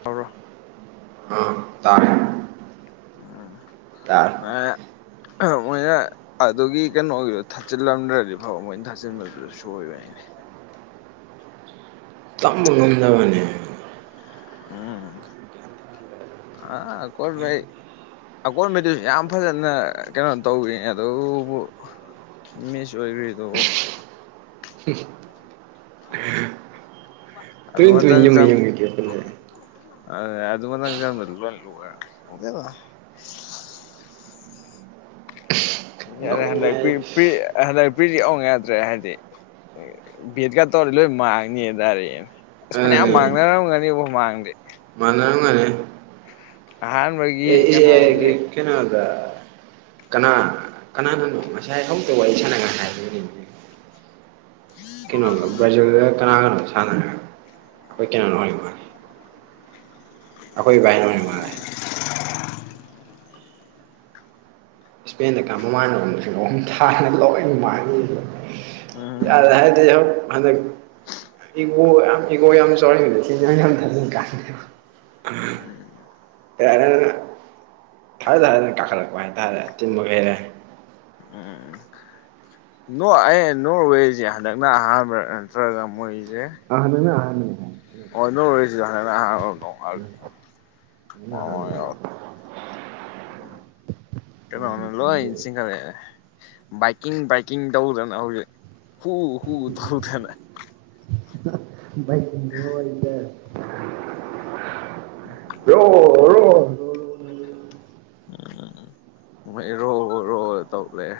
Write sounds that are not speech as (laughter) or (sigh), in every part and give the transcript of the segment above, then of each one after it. ꯇꯧꯔꯣ ꯑꯥ ꯇꯥꯔꯦ ꯇ (unintelligible) ꯃꯣꯏꯅ ꯑꯗꯨꯒꯤ ꯀꯩꯅꯣꯒꯤꯗꯣ ꯊꯥꯆꯤꯜꯂꯝꯗ꯭ꯔꯗꯤ ꯐꯕ ꯃꯣꯏꯅ ꯊꯥꯆꯤꯟꯕꯗꯨꯗ ꯁꯣꯏꯕ ꯍꯥꯏꯅꯦ ꯇꯝꯕ ꯉꯗꯕꯅꯤ ꯑꯥ ꯀꯣꯠ ꯥꯏ ꯑꯀꯣꯟꯕꯩꯗꯨꯁꯨ ꯌꯥꯝ ꯐꯖꯅ ꯀꯩꯅꯣ ꯇꯧꯏ ꯑꯗꯨꯕꯨ ꯃꯤꯁ ꯑꯣꯏꯕꯗꯨ ꯑ ꯃꯖ (unintelligible) ꯇꯨ ꯇꯨꯉ ꯌꯦꯉ ꯀꯌꯥꯦ ꯑ ꯑ ꯑꯗꯨꯃꯪ ꯂ ꯌꯥꯔꯦ ꯅꯣꯛꯅꯤꯡꯉꯦ ꯍꯟꯗꯛ ꯑꯩ ꯍꯟꯗꯛ ꯄ꯭ꯔꯤꯗꯤ ꯑꯣꯉꯗ꯭ꯔꯦ ꯍꯥꯏꯗꯤ ꯦꯗꯀꯥ ꯇꯧꯔ ꯂꯣꯏ ꯃꯥꯅꯤꯗꯥꯔꯦ ꯑꯁ ꯐꯅꯌꯥꯝ ꯃꯥꯡꯅꯔꯝꯒꯅꯤꯕ ꯃꯥꯡꯗꯦ ꯃꯅ ꯔꯝꯒꯅꯦ ꯑꯍꯟꯕꯩ ꯀꯩꯅꯣꯗ ꯀꯅꯥ ꯀꯅꯥꯅꯅꯣ ꯉꯁꯥꯏ ꯍꯧꯛꯇ ꯋꯥꯔꯤ ꯁꯥꯟꯅꯉꯥꯏ ꯍꯥꯏꯗꯅꯤ ꯀꯩꯅꯣꯒ ꯕ꯭ꯔꯥꯖꯤꯜꯗ ꯀꯅꯥ ꯀꯅꯣ ꯁꯥꯟꯅꯔꯦ ꯑꯩꯈꯣꯏ ꯀꯅꯥꯅꯣ ꯋꯥꯔꯤ ꯃꯥꯜꯂꯤ ꯑꯩꯈꯣꯏ ꯏꯕꯥꯥꯏꯅꯅꯦ ꯃꯥꯜꯂꯦ ꯏꯁꯄꯦꯟꯗ ꯀ ꯃꯃꯥꯟꯅꯕ ꯁꯤꯡꯒꯣ ꯑꯃ ꯊꯥꯅꯕ ꯂꯧꯔꯛꯏ ꯃꯃ ꯎꯝ ꯌꯥ ꯍꯥꯏꯗꯤꯍꯣ ꯍ ꯏ ꯏꯣ ꯁꯣ ꯌꯥꯔꯅ ꯊꯥꯏ ꯊꯔ ꯀꯥꯈꯠꯂꯛꯄ ꯍꯥꯏ ꯊꯥꯔꯦ ꯆꯤꯟꯕꯒꯩꯔꯦ ꯅ ꯑꯩ ꯅꯣꯔ ꯋꯦꯁꯦ ꯍꯟꯗꯛꯅ ꯑꯍꯥꯟꯕ ꯅꯠꯇ꯭ꯔꯒ ꯃꯣꯏ ꯑꯅ ꯑ ꯑꯣ ꯅꯔꯔꯤꯁꯤꯗ ꯍꯅ ꯑꯍꯥꯡ ꯅꯦ ꯅꯪꯅ ꯑꯍꯥꯟꯕꯅꯦ ꯌꯥ ꯀꯩꯅꯣꯅ ꯋꯥꯡꯅ ꯂꯣꯏ ꯈꯟꯗꯦ ꯆꯤꯡꯈꯠꯂꯛꯑꯦ ꯕꯥꯏꯛꯀꯤꯡ ꯕꯥꯏꯛꯀꯤꯡ ꯇꯧꯗꯅ ꯍꯧꯖꯤꯛ ꯍ ꯍ ꯊꯔꯨ ꯊꯅ ꯗ ꯔꯣ ꯔꯣ ꯎꯝ ꯃꯣꯏꯔꯣ ꯔꯣ ꯇꯧꯂꯦꯦ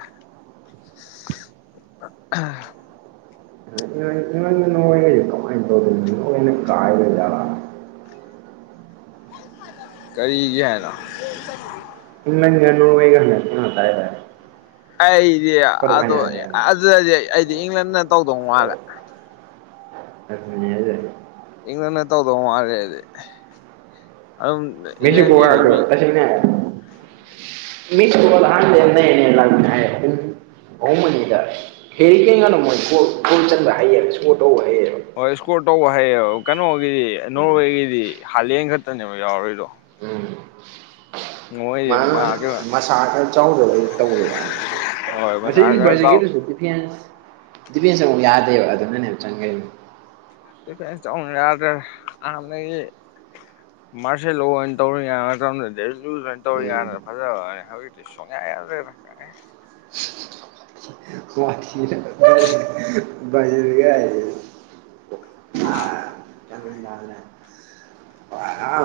ꯑ ꯀꯣ ꯑ ꯇꯣ ꯀꯥꯏ ꯌꯥ ꯀꯔꯤꯒꯦ ꯍꯥꯏꯅ ꯏꯅ ꯑꯣꯏꯩꯒ ꯇꯥꯏꯔꯦ ꯑꯩꯗꯤ ꯑꯗꯨ ꯑꯗꯨꯗꯗꯤ ꯑꯩꯗꯤ ꯏꯪꯂꯟꯅ ꯇꯧꯗꯧ ꯃꯥꯜꯂꯦ ꯑꯃꯤꯅꯤꯖꯔꯤ ꯑꯗꯨꯅ ꯇꯧꯗꯧ ꯃꯥꯜꯂꯦꯗꯤ ꯃꯤꯁꯨꯄꯣ ꯋꯥꯒ ꯇꯁꯅꯦ (inaudible) ꯃꯤ ꯇꯃ ꯂ ꯍꯥꯏ ꯅ ꯂ ꯍꯥꯏ ꯚꯧꯃꯅꯤꯗ ꯀꯦꯔꯤ ꯀꯔꯤꯉꯅꯣ ꯃꯣꯏ ꯀꯜ ꯆꯟꯕ ꯍꯩꯌꯦ ꯁꯣ ꯇꯧꯋꯦ ꯍꯣꯏ ꯏꯁꯀꯣꯔ ꯇꯧꯕ ꯍꯩꯌꯦꯕ ꯀꯩꯅꯣꯒꯤꯗꯤ ꯅꯣꯔꯋꯦꯒꯤꯗꯤ ꯍꯥꯂꯦꯟ ꯈꯛꯇꯅꯦꯕ ꯌꯥꯎꯔꯔꯤꯗꯣ ꯎꯝ ꯃꯣꯏꯗꯤ ꯃꯥ ꯀꯩꯅꯣ ꯃꯁꯥ ꯈꯔ ꯆꯥꯎꯗꯕꯩ ꯇꯧꯔꯤꯕ ꯋꯥꯅꯤ ꯍꯣꯏ ꯃꯁꯥ ꯑꯁꯦ ꯈꯔ ꯆꯥꯎ ꯁꯦꯒꯦꯗꯁꯨ ꯐꯤ ꯗꯤꯄꯦꯟꯁ ꯑꯃꯨꯛ ꯌꯥꯗꯦꯕ ꯑꯗꯨꯅꯅꯦꯕ ꯆꯪꯈꯩ ꯐ ꯌꯥꯗ ꯑꯅ ꯃꯥꯁ ꯂꯩꯅ ꯇꯧꯔ ꯌꯨ ꯇꯧꯔꯤ ꯎꯝ ꯀꯥꯟꯗ ꯐꯖꯕꯩ ꯋꯥꯅꯦ ꯍꯧꯖꯤꯛꯇ ꯁꯣꯡꯌꯥ ꯌꯥꯗ꯭ꯔꯦ (inaudible) ꯀꯊꯤ ꯖꯔꯒꯦ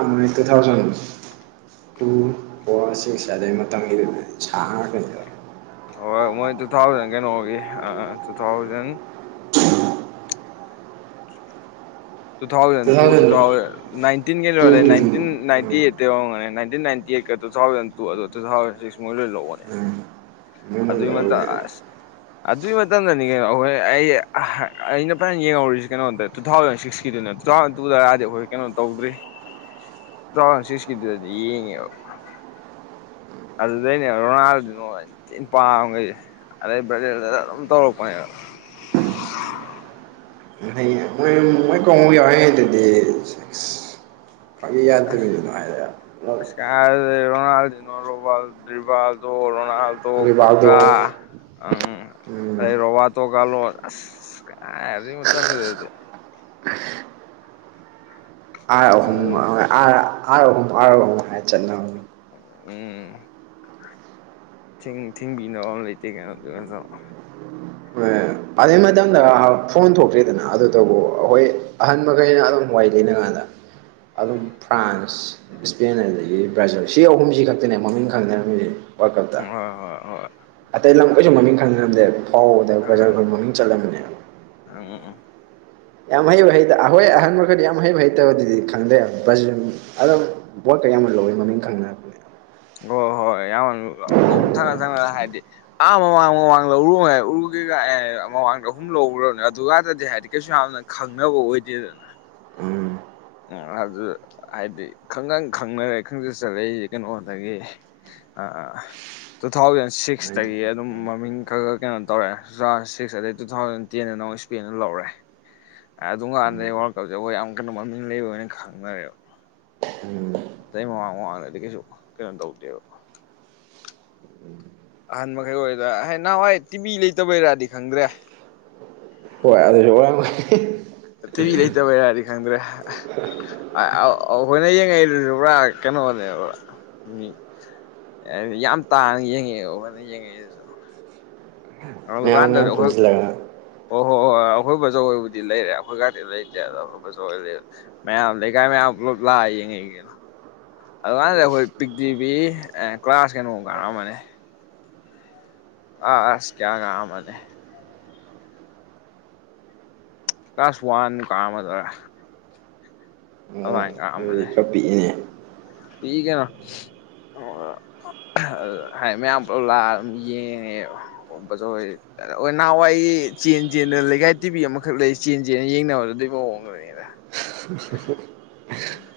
(inaudible) ꯃꯛꯇ ꯊꯥꯎꯁ (inaudible) ꯇꯨ ꯐꯣꯔꯁꯤꯡꯁꯦ ꯑꯗꯩ ꯃꯇꯝꯒꯤꯗ ꯁꯥꯥꯡ ꯀꯩꯗꯣ ꯍꯣꯏ ꯃꯣꯏ ꯇꯨ ꯊꯥꯎꯖꯟ ꯀꯩꯅꯣꯒꯤ ꯑ two thousand two thousand two two thousand nineteen ꯀꯩꯅꯣ ꯇꯨꯗꯨꯁꯨ ꯅꯥꯏꯇꯤꯟ ꯅꯥꯏꯟꯇꯤ ꯎꯝ ꯑꯩꯠꯇ ꯌꯧꯔꯝꯒꯅꯤ ꯅꯥꯏꯟꯇ ꯑꯩꯠꯠꯇ ꯇꯨ ꯊꯥꯎꯖꯟ ꯇꯨ ꯑꯗꯨ ꯇꯨ ꯊꯥꯎꯖꯟ ꯁꯤꯛꯁ ꯃꯣꯏ ꯂꯣꯏ ꯂꯧꯕꯅꯦ ꯎꯝ ꯃꯣꯏꯅ ꯑꯗꯨꯢ ꯃꯇꯝ ꯂꯧꯔꯤꯅꯦ ꯑꯗꯨꯒꯤ ꯃꯇꯝꯗꯅꯤ ꯀꯩꯅꯣ ꯍꯣꯏ ꯑꯩ ꯑꯩꯅ ꯐꯖꯅ ꯌꯦꯡꯍꯧꯔꯤꯁꯤ ꯀꯩꯅꯣꯗ ꯇꯨ ꯊꯥꯎꯖꯟ ꯁꯤꯛꯁꯀꯤ ꯇꯨ ꯊꯥꯎꯟ ꯇꯨꯗ ꯍꯥꯏꯗꯤ ꯑꯩꯈꯣꯏ ꯀꯩꯅꯣ ꯇꯧꯗ꯭ꯔꯤ ꯇ ꯁꯤꯁ ꯀꯗꯨꯗꯤ ꯌꯦꯡꯌꯦꯕ ꯑꯗꯨꯗꯩꯅꯦ ꯔꯣꯅꯥꯜꯗꯨ ꯊꯤꯅ ꯄꯥꯝꯈꯔꯤꯁꯦ ꯑꯗꯩ ꯕꯔꯖꯤꯟꯗ ꯑꯗꯨꯝ ꯇꯧꯔꯛꯄꯅꯦ ꯃꯣꯢ ꯀꯪꯕꯨ ꯌꯥꯎꯔꯤꯉꯩꯗꯗꯤ ꯀꯉ ꯌꯥꯇꯉꯔ (inaudible) ꯔꯣꯅꯥꯜꯣ ꯔꯣꯕꯥ ꯗꯔꯤꯕ (inaudible) ꯂꯣꯅꯥꯜꯗꯣ ꯔꯤꯕꯥꯜꯗꯣ ꯀꯀꯥ ꯎꯝ ꯎꯝ ꯑꯩ ꯔꯣꯕꯥꯇꯣ ꯀꯥꯜꯂꯣ ꯑꯁ ꯀꯥꯏꯒꯤ ꯃꯇꯝꯗꯨꯗꯗꯤ ꯑꯥꯔ ꯑꯍꯨꯝ ꯑꯗꯨ ꯑꯥ ꯑꯥꯔ ꯑꯍꯨꯝ ꯑꯥꯔ ꯑꯍꯨꯝ ꯍꯥꯏ ꯆꯠ ꯎꯝ ꯊꯤꯡꯕꯤꯅꯕ ꯑꯃ ꯂꯩꯇꯦ ꯀꯩꯅꯣꯗꯨ ꯑꯗꯩ ꯃꯇꯝꯗ ꯐꯣꯟ ꯊꯣꯛꯇ꯭ꯔꯤꯗꯅ ꯑꯗꯨꯇꯕꯨ ꯑꯩꯈꯣꯏ ꯑꯍꯟꯕꯈꯩꯅ ꯑꯗꯨꯝ ꯋꯥꯏ ꯂꯤꯅꯩꯉꯥꯏ ꯑꯥ ꯑꯗꯨꯝ ꯐ꯭ꯔꯥꯟꯁ ꯏꯁꯄꯦꯟ ꯑꯗꯨꯗꯒꯤ ꯕ꯭ꯔꯥꯖꯤꯜ ꯁꯤ ꯑꯍꯨꯝꯁꯤ ꯈꯛꯇꯅꯦ ꯃꯃꯤꯡ ꯈꯪꯅꯂꯝꯃꯤꯁꯦ ꯋꯥꯔꯜ ꯀꯞꯇ ꯍꯣꯏ ꯍꯣꯏ ꯑꯇꯩ ꯂꯝꯈꯣꯏꯁꯨ ꯃꯃꯤꯡ ꯈꯪꯅꯔꯝꯗꯦ ꯐꯧ ꯕꯔꯖꯤꯟ ꯃꯃꯤꯡ ꯆꯠꯂꯝꯕꯅꯦ ꯑꯝ ꯌꯥꯝ ꯍꯩꯕ ꯍꯩꯇꯦ ꯑꯩꯍꯣꯏ ꯑꯍꯟ ꯃꯈ ꯈꯔꯗꯤ ꯌꯥꯝ ꯍꯩꯕ ꯍꯩꯇꯕꯗꯨꯗꯤ ꯈꯪꯗꯦꯝ ꯕꯔꯖꯤꯟ ꯌꯥꯝ ꯂꯧꯕꯩ ꯃꯃꯤꯡ ꯈꯪꯅꯔꯅꯦ ꯍꯣꯏ ꯍꯣꯏ ꯍꯣꯏ ꯌꯥꯝ ꯑꯍꯨꯝ ꯊꯪꯅ ꯊꯪꯅ ꯍꯥꯏꯗꯤ ꯑꯥ ꯃꯃꯥꯡꯃꯥꯡꯗ ꯃꯃꯥꯡꯗ ꯑꯍꯨꯝ ꯂꯧꯈꯔꯕꯅꯤ ꯑꯗꯨꯗꯗꯤ ꯍꯥꯏꯗꯤ ꯀꯩꯁꯨ ꯌꯥꯝꯅ ꯈꯪꯅꯕ ꯑꯣꯏꯗꯦꯗꯅ (inaudible) ꯎꯝ ꯎ ꯑꯗꯨ ꯍꯥꯏꯗꯤ ꯈꯪꯒꯪ ꯈꯪꯅꯔꯦ ꯈꯪꯁꯤ ꯆꯠꯂꯛꯏꯁ ꯀꯩꯅꯣꯗꯒꯤ ꯑ ꯑ ꯇꯨ ꯊꯥꯎꯖꯟ ꯃꯥꯏꯗꯤ ꯁꯤꯛꯁꯇꯒꯤ ꯑꯗꯨꯝ ꯃꯃꯤꯡ ꯈꯔ ꯈ ꯀꯩꯅꯣ ꯇꯧꯔꯛꯑꯦ ꯁꯤꯛꯁ ꯑꯗꯩ ꯇꯨ ꯊꯥꯎꯖꯟ ꯇꯦꯟꯗꯅ ꯁꯄꯦꯏꯟ ꯅꯥ ꯂꯥꯎꯔꯦ ꯑꯥꯗꯨꯀꯟꯗꯗꯤ ꯃꯃꯤꯡ ꯌꯥꯝ ꯂꯩꯕꯣ ꯈꯪꯔꯣ ꯎꯝ (inaudible) ꯑꯇꯩ ꯃꯃꯥꯡ ꯃꯃꯥꯡꯗꯗꯤ ꯀꯩꯁꯨ ꯀꯩꯅꯣ ꯇꯧꯗꯦꯕ ꯑꯍꯟ ꯃꯈꯩ ꯑꯣꯏꯔ ꯑꯦꯍ ꯅꯍꯥꯟꯋꯥꯏ ꯇꯤꯃꯤ ꯂꯩꯇꯕꯩꯔꯗꯤ ꯈꯪꯗ꯭ꯔꯦ ꯍꯣꯏ ꯑꯗꯨꯁꯨ ꯑꯣꯢꯔꯝꯒꯅꯤ ꯇꯤꯚꯤ ꯂꯩꯇꯕꯩꯔꯗꯤ ꯈꯪꯗ꯭ꯔꯦ ꯑꯩꯈꯣꯏꯅ ꯌꯦꯡꯉꯛꯏꯗꯨꯁꯨ ꯄꯨꯔꯥ ꯀꯩꯅꯣꯅꯦꯕꯥ ꯃꯤ ꯌꯥꯝ ꯇꯥꯡꯅ ꯌꯦꯡꯉꯛꯑꯦꯕ ꯑꯩꯈꯣꯢꯅ ꯌꯦꯡꯉꯛꯢꯗꯨꯁꯨ ꯃꯌꯥꯝ ꯑꯗꯨꯀꯥꯟꯗꯗꯤ ꯃꯌꯥꯝ ꯑꯩꯈꯣꯏ ꯄꯨꯟꯁꯤꯜꯂꯒ ꯑꯣ ꯍꯣꯏ ꯍꯣꯏ ꯑꯩꯈꯣꯏ ꯕꯥꯆꯧꯍꯣꯢꯕꯨꯗꯤ ꯂꯩꯔꯦ ꯑꯩꯈꯣꯏꯒꯥꯛꯇꯤ ꯂꯩꯇꯦ ꯑꯗꯣ ꯑꯩꯈꯣꯏ ꯕꯥꯆꯧꯍꯣꯢ ꯂꯩꯔ ꯃꯌꯥꯝ ꯂꯩꯀꯥꯏ ꯃꯌꯥꯝ ꯄꯨꯂꯞ ꯂꯥꯛꯑ ꯌꯦꯡꯉꯛꯢꯒꯦꯗꯣ ꯑꯗꯨꯀꯥꯟꯗꯤ ꯑꯩꯈꯣꯏ ꯄꯤꯛꯇꯤ ꯄꯤꯛꯢ ꯀ꯭ꯂꯥꯁ ꯀꯩꯅꯣ ꯀꯥꯔꯝꯃꯅꯤ ꯑꯁ ꯀꯌꯥ ꯀꯔꯝꯃꯅꯤ ꯀ꯭ꯂꯥꯁ ꯋꯥꯟ ꯀꯥꯔꯝꯃꯗꯣꯔꯥ ꯑꯣ ꯑꯗꯨꯃꯥꯢ ꯑꯗꯨꯗꯤ ꯈꯔ ꯄꯤꯛꯌꯦ ꯄꯀꯦꯅ ꯑꯣ (inaudible) ꯍꯥꯏ ꯃꯌꯥꯝ ꯄꯨ ꯂꯛ ꯑꯗꯨꯝ ꯌꯦꯡꯉꯦꯅꯦ ꯅꯍꯥꯟꯋꯥꯏ ꯆꯦꯟ ꯆꯦꯟꯅ ꯂꯩꯀꯥꯏ ꯇꯤꯚꯕꯤ ꯑꯃꯈꯛ ꯂꯩ ꯆꯦꯟ ꯆꯦꯟꯅ ꯌꯦꯡꯅꯕꯗ ꯑꯗꯨꯏ ꯃꯑꯣꯡꯗꯨꯅꯤꯗ ꯁ ꯁꯁꯦ (inaudible) ꯎꯝ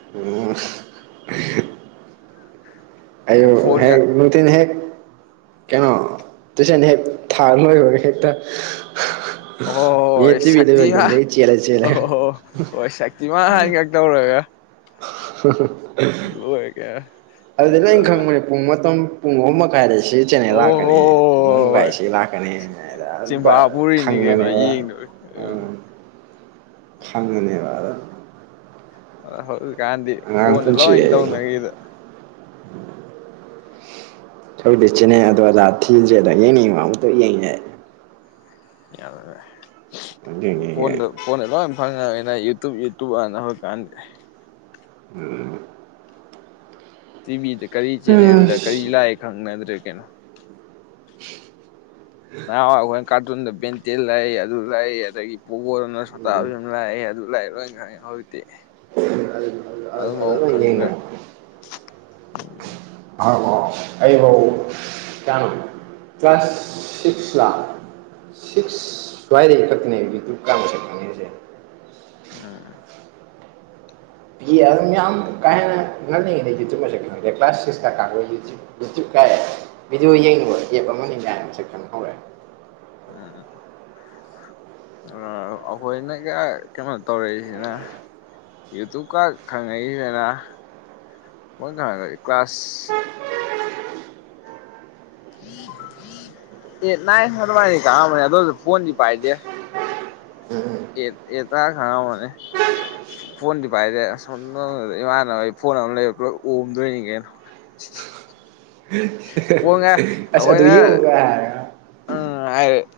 ꯑꯣ ꯍꯦ ꯐꯣꯟꯒ ꯃꯇꯤꯟ ꯍꯦꯛ (inaudible) ꯇꯨꯏꯁꯤꯟ ꯊꯥ ꯍꯦꯛ ꯂꯣꯢꯕꯒꯥ ꯑꯗꯨꯝ ꯃꯤ ꯑꯣꯍꯣꯏ ꯇꯤꯚꯤ ꯂꯩꯕ ꯁꯛꯇꯤꯃꯥꯟ ꯌꯨꯝꯗꯩ ꯆꯦꯜꯂꯥ ꯆꯦꯜꯂꯥ ꯏꯃꯥꯟ ꯍꯥꯟꯒꯥꯡ ꯇꯧꯔꯒ ꯂꯣꯏꯔꯦ ꯀꯩꯅꯣ ꯑꯗꯨꯗꯤ ꯂꯣꯏ ꯈꯪꯕꯅꯦ ꯄꯨꯡ ꯃꯇꯝ ꯄꯨꯡ ꯑꯍꯨꯝ ꯃꯈꯥꯏꯗ ꯁꯤ ꯆꯦꯅꯦꯜ ꯑꯣ ꯍꯣ ꯂꯥꯛꯀꯅꯤ ꯄꯨꯡ ꯑꯍꯨꯝ ꯍꯣꯏ ꯃꯈꯤꯢꯗ ꯁꯤ ꯂꯥꯛꯀꯅꯤ ꯍꯥꯏꯗ ꯑꯗꯨꯝ ꯈꯪꯕꯅꯦꯕ ꯎꯝ ꯐꯪꯉꯅꯦꯕ ꯑ ꯍꯧꯖꯤꯛꯀꯥꯟꯗꯤ ꯐꯣꯟꯗ ꯂꯣꯏꯅ ꯍꯥꯏꯗꯤ ꯇꯧꯅꯈꯤꯗ ꯍꯧꯇꯤ ꯆꯦꯅꯦꯜ ꯑꯗꯨ ꯑꯗ ꯊꯤꯗ꯭ꯔꯦꯗ ꯌꯦꯡꯅꯤꯡꯕ ꯑꯃ ꯇꯣꯛ ꯌꯦꯡ ꯌꯥꯢ ꯌꯦꯡ (unintelligible) ꯌꯦꯡ ꯌꯦꯡ ꯐꯣꯟꯗ ꯐꯣꯟꯗ ꯂꯣꯢꯝ ꯐꯪꯉꯝꯅꯤꯅ ꯌꯨꯇꯨꯕ ꯌꯨꯇꯨꯕ ꯑꯅ ꯍꯧꯀꯥꯟꯗꯤ ꯎꯝ ꯇꯤꯚꯤꯗ ꯀꯔꯤ ꯆꯦꯅꯦꯜꯗ ꯀꯔꯤ ꯂꯥꯛꯑ ꯈꯪꯅꯗ꯭ꯔꯦ ꯀꯩꯅꯣ ꯅꯥꯍꯟꯋꯥꯢ ꯑꯩꯈꯣꯏꯅ ꯀꯥꯔꯇꯨꯟꯗ ꯕꯦꯟꯇꯦꯟ ꯂꯥꯛꯢ ꯑꯗꯨ ꯂꯥꯛꯢ ꯑꯗꯩ ꯄꯣꯒꯣꯗꯅ ꯁꯣꯇꯥꯕꯤꯝ ꯂꯥꯛꯢ ꯑꯗꯨ ꯂꯥꯛꯢ ꯂꯣꯏ ꯈꯪꯢ ꯍꯧꯖꯤꯛꯇꯤ ꯑꯗꯨꯝ ꯑꯗꯨꯗ ꯑꯃꯨꯛ ꯂꯣꯢ ꯈꯪꯗ꯭ꯔꯦ ꯌꯦꯡꯅꯔꯝꯃꯤ ꯑꯗꯨꯐꯥꯎ ꯑꯩꯐꯥꯎ ꯀꯌꯥꯅꯣ ꯀ꯭ꯂꯥꯁ ꯁꯤꯛꯁ ꯂꯥ ꯁꯤꯛꯁ ꯁ꯭ꯋꯥꯏꯗꯩ ꯈꯛꯇꯅꯦ ꯌꯨꯇꯨꯕ ꯀꯥꯡ ꯃꯁꯛ ꯈꯪꯢꯁꯤ ꯎꯝ ꯃꯤ ꯑꯗꯨꯝ ꯌꯥꯝ ꯀꯥ ꯍꯦꯟꯅ ꯉꯜꯂꯤꯉꯩꯗꯩꯩ ꯌꯨꯇꯨꯕ ꯃꯁꯛ ꯈꯪꯗꯦ ꯀ꯭ꯂꯥꯁ ꯁꯤꯛꯁ ꯀꯥꯡ ꯀꯥꯔꯛꯄꯗꯩ ꯌꯨꯇꯨꯕ ꯌꯨꯇꯨꯕ ꯀꯥꯏ ꯚꯗꯤꯑꯣ ꯌꯦꯡꯅꯤꯡꯕ ꯑꯦꯞ ꯑꯃꯅꯤ ꯀꯥꯏꯅ ꯃꯁꯛ ꯈꯪꯍꯧꯔꯛꯑꯦ ꯎꯝ ꯑꯩꯈꯣꯏꯅꯒ ꯀꯩꯅꯣ ꯇꯧꯔꯛꯏꯁꯤꯅ ꯌꯨꯇꯨꯕꯀꯥꯡ ꯈꯪꯉꯛꯏꯁꯤꯅ ꯑꯈꯣꯏ ꯈꯪꯉꯛꯄ ꯀ꯭ꯂꯥꯁ ꯑꯦꯠ ꯅꯥꯏꯟ ꯑꯗꯨꯃꯥꯏꯅ ꯀꯥꯔꯝꯃꯅꯤ ꯑꯗꯨꯁꯨ ꯐꯣꯟꯗꯤ ꯄꯥꯏꯗꯦ ꯎꯝ ꯑꯦꯠ ꯑꯦꯠ ꯇꯥꯡ ꯈꯪꯉꯝꯃꯅꯤ ꯐꯣꯟꯗꯤ ꯄꯥꯏꯗꯦ (unintelligible) ꯏꯃꯥꯟꯅꯕꯩ ꯐꯣꯟ ꯑꯃ ꯂꯩꯕ ꯄꯨꯂꯞ ꯑꯣꯝꯗꯣꯏꯅꯤ ꯀꯩꯅꯣ (unintelligible) ꯐꯣꯟꯒ ꯑꯁ ꯑꯗꯨ ꯌꯦꯡꯉꯨ ꯀꯥꯡ ꯍꯥꯏꯔꯒ ꯑꯥ ꯍꯥꯏꯔꯛ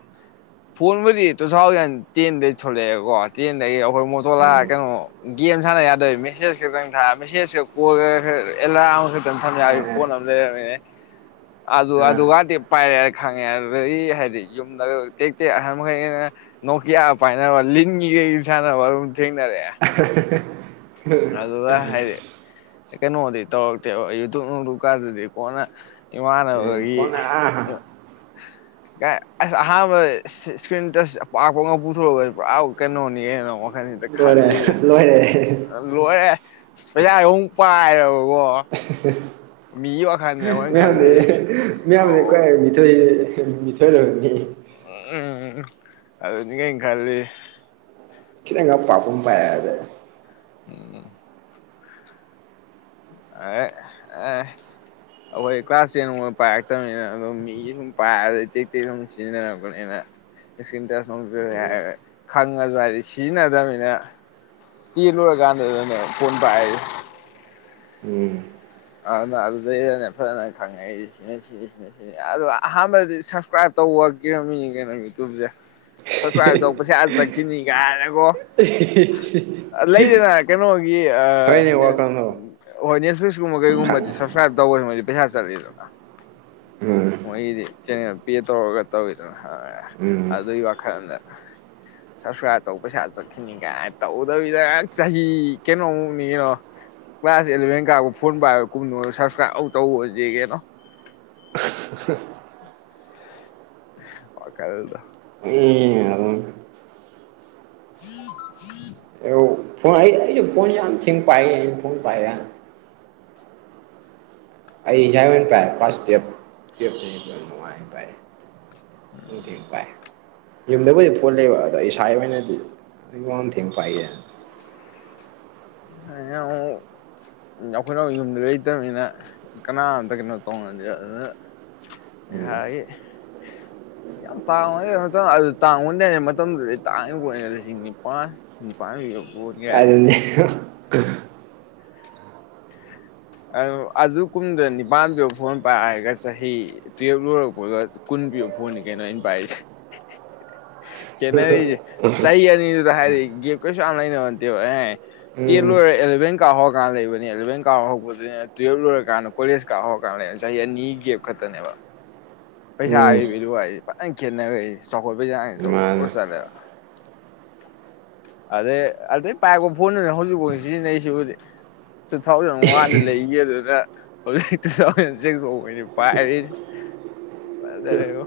ꯐꯣꯟꯕꯨꯗꯤ ꯇꯨ ꯊꯥꯎꯖꯟ ꯇꯦꯟꯗꯩ ꯊꯣꯛꯂꯛꯑꯦꯕꯀꯣ ꯇꯦꯟꯗꯒꯤ ꯑꯩꯈꯣꯏ ꯃꯣꯇꯣꯔꯂꯥ ꯎꯝ ꯀꯩꯅꯣ ꯒꯦꯝ ꯁꯥꯟꯅ ꯌꯥꯗꯣꯏ ꯃꯦꯁꯦꯖ ꯈꯛꯇꯪ ꯊꯥ ꯃꯦꯁꯦꯖꯀ ꯀꯣꯜ ꯑꯦꯂꯥꯝ ꯈꯛꯇꯪ ꯊꯝ ꯑ ꯌꯥꯕꯤ ꯑ ꯐꯣꯟ ꯑꯃ ꯂꯩꯔꯝ ꯑꯗꯩ ꯑꯗꯨ ꯑ ꯑꯗꯨꯒꯗꯤ ꯄꯥꯏꯔꯦ ꯈꯪꯉꯦ ꯑꯗꯨꯗꯩ ꯍꯥꯏꯗꯤ ꯌꯨꯝꯗ ꯇꯦꯛ ꯇꯦꯛ ꯑꯍꯟ ꯃꯈꯩꯩꯅ ꯅꯣꯀꯤꯌꯥ ꯄꯥꯏꯅꯕ ꯂꯤꯟꯒꯤ ꯀꯩꯩ ꯀꯩ ꯁꯥꯟꯅꯕ ꯑꯗꯨꯝ ꯊꯦꯡꯅꯔꯛꯑꯦ ꯑꯥ ꯍꯥ ꯍꯥ ꯍꯥ ꯑꯗꯨꯒ ꯍꯥꯢꯗꯤ ꯀꯩꯅꯣꯗꯤ ꯇꯧꯔꯛꯇꯦꯕ ꯌꯨꯇꯨꯞ ꯅꯨꯣꯡꯗꯨꯨꯞꯀꯥꯡꯗꯨꯗꯤ ꯀꯣꯟꯅ ꯎꯝ ꯏꯃꯥꯟꯅꯕꯒꯤ ꯀꯣꯟꯅ ꯢ ꯑꯥ (unintelligible) ꯀꯥꯢ ꯑꯁ ꯑꯍꯥꯟꯕꯗ ꯏꯁꯀ꯭ꯔꯤꯟꯇꯁ ꯑꯄꯥꯛꯄꯒꯥꯡ ꯄꯨꯊꯣꯔꯛꯂꯛꯄꯁꯤ ꯄꯨꯔꯥ ꯀꯩꯅꯣꯅꯤ ꯀꯩꯅꯣ ꯋꯥꯈꯜꯁꯤꯗ ꯂꯣꯏꯔꯦ ꯈꯜꯂꯤꯁꯦ ꯂꯣꯏꯔꯦ ꯂꯣꯏꯔꯦ ꯄꯩꯖꯥ ꯌꯣꯡ ꯄꯥꯏꯔꯕꯀꯣ ꯃꯤ (unintelligible) ꯃꯌꯥꯝꯗꯤ ꯃꯌꯥꯝꯗꯤ ꯀ꯭ꯋꯥꯏꯊꯣꯏ ꯃꯤꯊꯣꯏꯔꯝꯃꯤ ꯎꯝ ꯑꯗꯨꯗꯤ ꯀꯩꯅ ꯈꯜꯂꯤ (inaudible) ꯈꯤꯇꯪꯀꯥ ꯑꯄꯛꯄ ꯑꯃꯥ ꯄꯥꯏꯔꯒꯥ ꯑ ꯑ ꯑꯩꯈꯣꯏ ꯀ꯭ꯂꯥꯁ ꯐꯥꯎ ꯄꯥꯏꯔꯛꯇꯕꯅꯤꯅ ꯑꯗꯨꯝ ꯃꯤꯒꯤ ꯁꯨꯝ ꯄꯥꯏꯑꯛꯇꯦꯛ ꯁꯨꯝ ꯁꯤꯟꯅꯔꯛꯄꯅꯤꯅ ꯁꯀꯤꯜ ꯇꯣꯏꯆ ꯍꯥꯏꯗꯤ ꯁꯤꯖꯤꯟꯅꯗꯅꯤꯅ ꯇꯤꯜ ꯂꯣꯏꯨꯔꯀꯥꯟꯗꯅꯦ ꯐꯣꯟ ꯄꯥꯏꯔꯤꯁꯤ ꯎꯝ ꯑꯗꯨ ꯑꯗꯨꯗꯩꯗꯅꯦ ꯐꯖꯅ ꯈꯪꯉꯛꯏ ꯁꯤ ꯁꯤ ꯁꯤꯅꯤ ꯑꯍꯥꯟꯕꯗꯤ ꯁꯞꯁꯀ꯭ꯔꯥꯏꯞ ꯇꯧꯕꯔ ꯀꯤꯔꯝꯃꯤꯅꯤ ꯀꯩꯅꯣ ꯌꯨꯇꯨꯞ ꯁꯦ ꯁꯥꯞꯒꯂꯥꯞ ꯇꯧꯕ ꯄꯩꯁꯥ ꯆꯪꯈꯤꯅꯤ ꯀꯥꯏ ꯕꯣ ꯂꯩꯗꯅ ꯀꯩꯅꯣꯒꯤ ꯍ ꯍꯣꯏꯅꯦ ꯋꯥꯈꯜꯗꯣ ꯀꯩꯒꯨꯝꯕ ꯈꯪ ꯁꯕꯁꯀ꯭ꯔꯥꯏꯕ ꯇꯧꯕ ꯄꯩꯁꯥ ꯆꯠꯂꯤꯗꯅ ꯎꯝ ꯃꯣꯏꯒꯤꯗꯤ ꯆꯟꯅꯦꯜ ꯄꯦ ꯇꯧꯔꯛꯒ ꯇꯧꯋꯤꯗꯅ ꯎꯝ ꯑꯗꯨꯒꯤ ꯋꯥꯈꯜꯗ ꯁꯕꯁꯀ꯭ꯔꯥꯏꯕ ꯇꯧ ꯄꯩꯁꯥ ꯆꯠꯈꯤꯅꯤ ꯀꯥꯏ ꯇꯧꯗꯕꯤꯗ ꯆꯍꯤ ꯀꯩꯅꯣꯃꯨꯛꯅꯤ ꯀꯩꯅꯣꯃꯨꯛ ꯀ꯭ꯂꯥꯁ ꯑꯦꯂꯚꯦꯟ ꯀꯥꯕ ꯐꯣꯟ ꯄꯥꯏꯔ ꯀꯨꯝꯗ ꯁꯕꯁꯀ꯭ꯔꯥꯏꯕ ꯇꯧꯗꯦ ꯀꯩꯅꯣ ꯁꯁꯤ (inaudible) ꯋꯈꯜꯗꯣ ꯑꯗꯨꯝ ꯎꯝ ꯎꯝ (unintelligible) ꯐꯣꯟ ꯑꯩ ꯑꯩꯁꯨ ꯐꯣꯟ ꯌꯥꯝ ꯊꯤꯡ ꯄꯥꯏ ꯑꯩ ꯐꯣꯟ ꯄꯥꯏ ꯑꯩ ꯍ ꯑꯣꯏꯅ ꯄꯥꯏ ꯐꯥꯔꯁ ꯇꯦꯞ ꯇꯦꯞꯇ ꯅꯨꯡꯉꯥꯏꯅ ꯄꯥꯏ (inaudible) ꯥꯑꯗꯥꯢ ꯄꯥꯏ ꯌꯨꯝꯗꯕꯨꯗꯤ ꯐꯣꯜ ꯂꯩꯕꯥ ꯑꯗꯣ ꯏꯁꯥꯒꯤ ꯑꯣꯏꯅꯗꯤ ꯑꯗꯨ ꯌꯣꯡ ꯋꯥꯝ ꯊꯦꯡ ꯄꯥꯏꯒꯤ ꯁ (unintelligible) ꯑꯩꯈꯣꯏꯅ ꯌꯨꯝꯗ ꯂꯩꯇꯕꯅꯤꯅ ꯀꯅꯥꯝꯇ ꯀꯩꯅꯣ ꯇꯣꯡꯅꯗꯤ ꯑꯗꯨꯅ ꯎꯝ ꯏꯁꯥꯒꯤ ꯌꯥꯝ ꯇꯥꯡꯕ ꯅꯥꯇꯦꯗ ꯑꯗꯨ ꯇꯥꯡꯉꯤ ꯃꯇꯝꯗꯨꯗꯗꯤ ꯑꯩ ꯇꯥꯡꯉ ꯂꯤꯁꯤꯡ ꯅꯤꯄꯥꯟ ꯅꯤꯄꯥꯟ ꯄꯤꯕ ꯐꯣꯟ ꯀꯥꯏ ꯑꯗꯨꯅꯤ ꯑꯗꯨ ꯀꯨꯝꯗ ꯅꯤꯄꯥꯟ ꯄꯤꯕ ꯐꯣꯟ ꯄꯥꯏꯔꯒ ꯆꯍꯤ ꯇꯨꯌꯦꯜꯕ ꯂꯣꯏꯔꯛꯄꯗ ꯀꯨꯜ ꯀꯨꯜ ꯄꯤꯕꯥ ꯐꯣꯟꯅꯤ ꯀꯩꯅꯣ ꯑꯩꯅꯥ ꯄꯥꯏꯔꯛꯢꯁꯤ ꯈꯦꯠꯅꯔꯤꯁꯦ ꯆꯍꯤ ꯑꯅꯤꯗꯨꯗ ꯍꯥꯏꯔꯤ ꯒꯦꯞ ꯀꯩꯁꯨ ꯌꯥꯝ ꯂꯩꯅꯕꯇꯦꯕ ꯑꯦ ꯆꯦꯜ ꯎꯝ ꯂꯣꯏꯔꯦ ꯑꯦꯂꯚꯦꯟ ꯀꯥꯔ ꯍꯧꯔꯀꯥꯟꯗ ꯂꯩꯕꯅꯦ ꯑꯦꯂꯚꯦꯟ ꯀꯥ ꯍꯧꯕꯁꯦ ꯇꯨꯌꯦꯜꯕ ꯂꯣꯏꯔꯀꯥꯟꯗ ꯀꯣꯂꯦꯖ ꯀꯥꯞ ꯍꯧꯔꯀꯥꯟꯗꯅꯦ ꯆꯍꯤ ꯑꯅꯤ ꯒꯦꯞ ꯈꯛꯇꯅꯦꯕ ꯄꯩꯁꯥ ꯎꯝ ꯒꯤ ꯕꯦꯂꯨ ꯍꯥꯏꯁꯤ꯫ ꯐꯖꯅꯥ ꯈꯦꯠꯅꯔꯦ ꯆꯥꯎꯈꯥꯠꯄꯩ ꯆꯥꯡꯁꯤ ꯖꯦ ꯃꯥꯅꯦ ꯆꯠꯂꯤ ꯑꯗꯩ ꯑꯗꯩ ꯄꯥꯏꯄ ꯐꯣꯟꯗꯨꯅꯦ ꯍꯧꯖꯤꯛꯐꯥꯎ ꯁꯤꯖꯤꯟꯅꯩꯁꯤꯕꯨꯗꯤ ꯇꯨ ꯊꯥꯎꯖꯟ ꯋꯥꯟꯗ ꯂꯩꯒꯦ ꯑꯗꯨꯅ ꯍꯧꯖꯤꯛ ꯇꯨ ꯊꯥꯎꯖꯟ ꯁꯤꯛꯁ ꯐꯥꯎꯕꯅꯤ ꯄꯥꯏꯔꯤꯁꯤ ꯐꯖꯔꯦ ꯉꯣ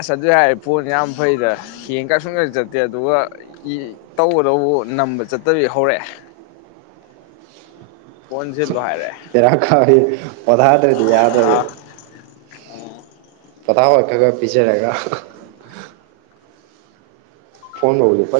ꯑꯁ ꯑꯗꯨ ꯍꯥꯢꯔꯗꯤ ꯐꯣꯟ ꯌꯥꯝ ꯐꯔꯤꯗ ꯍꯦꯡꯀ ꯁꯨꯡꯆꯥꯠ ꯆꯠꯇꯦ ꯑꯗꯨꯒ ꯅꯝꯕ ꯆꯠꯇꯕꯤ ꯍꯧꯔꯛꯑꯦ ꯐꯣꯜ ꯁꯤ ꯕꯦꯔꯥ ꯀꯔꯦ ꯄꯣꯊꯗꯔ꯭ꯗꯤ ꯌꯥꯗꯕꯤ ꯑꯣ ꯄꯊꯥꯋꯥ ꯗꯈ ꯄꯤꯖꯔꯒ ꯐꯣꯟ ꯐꯕꯂꯤ ꯄ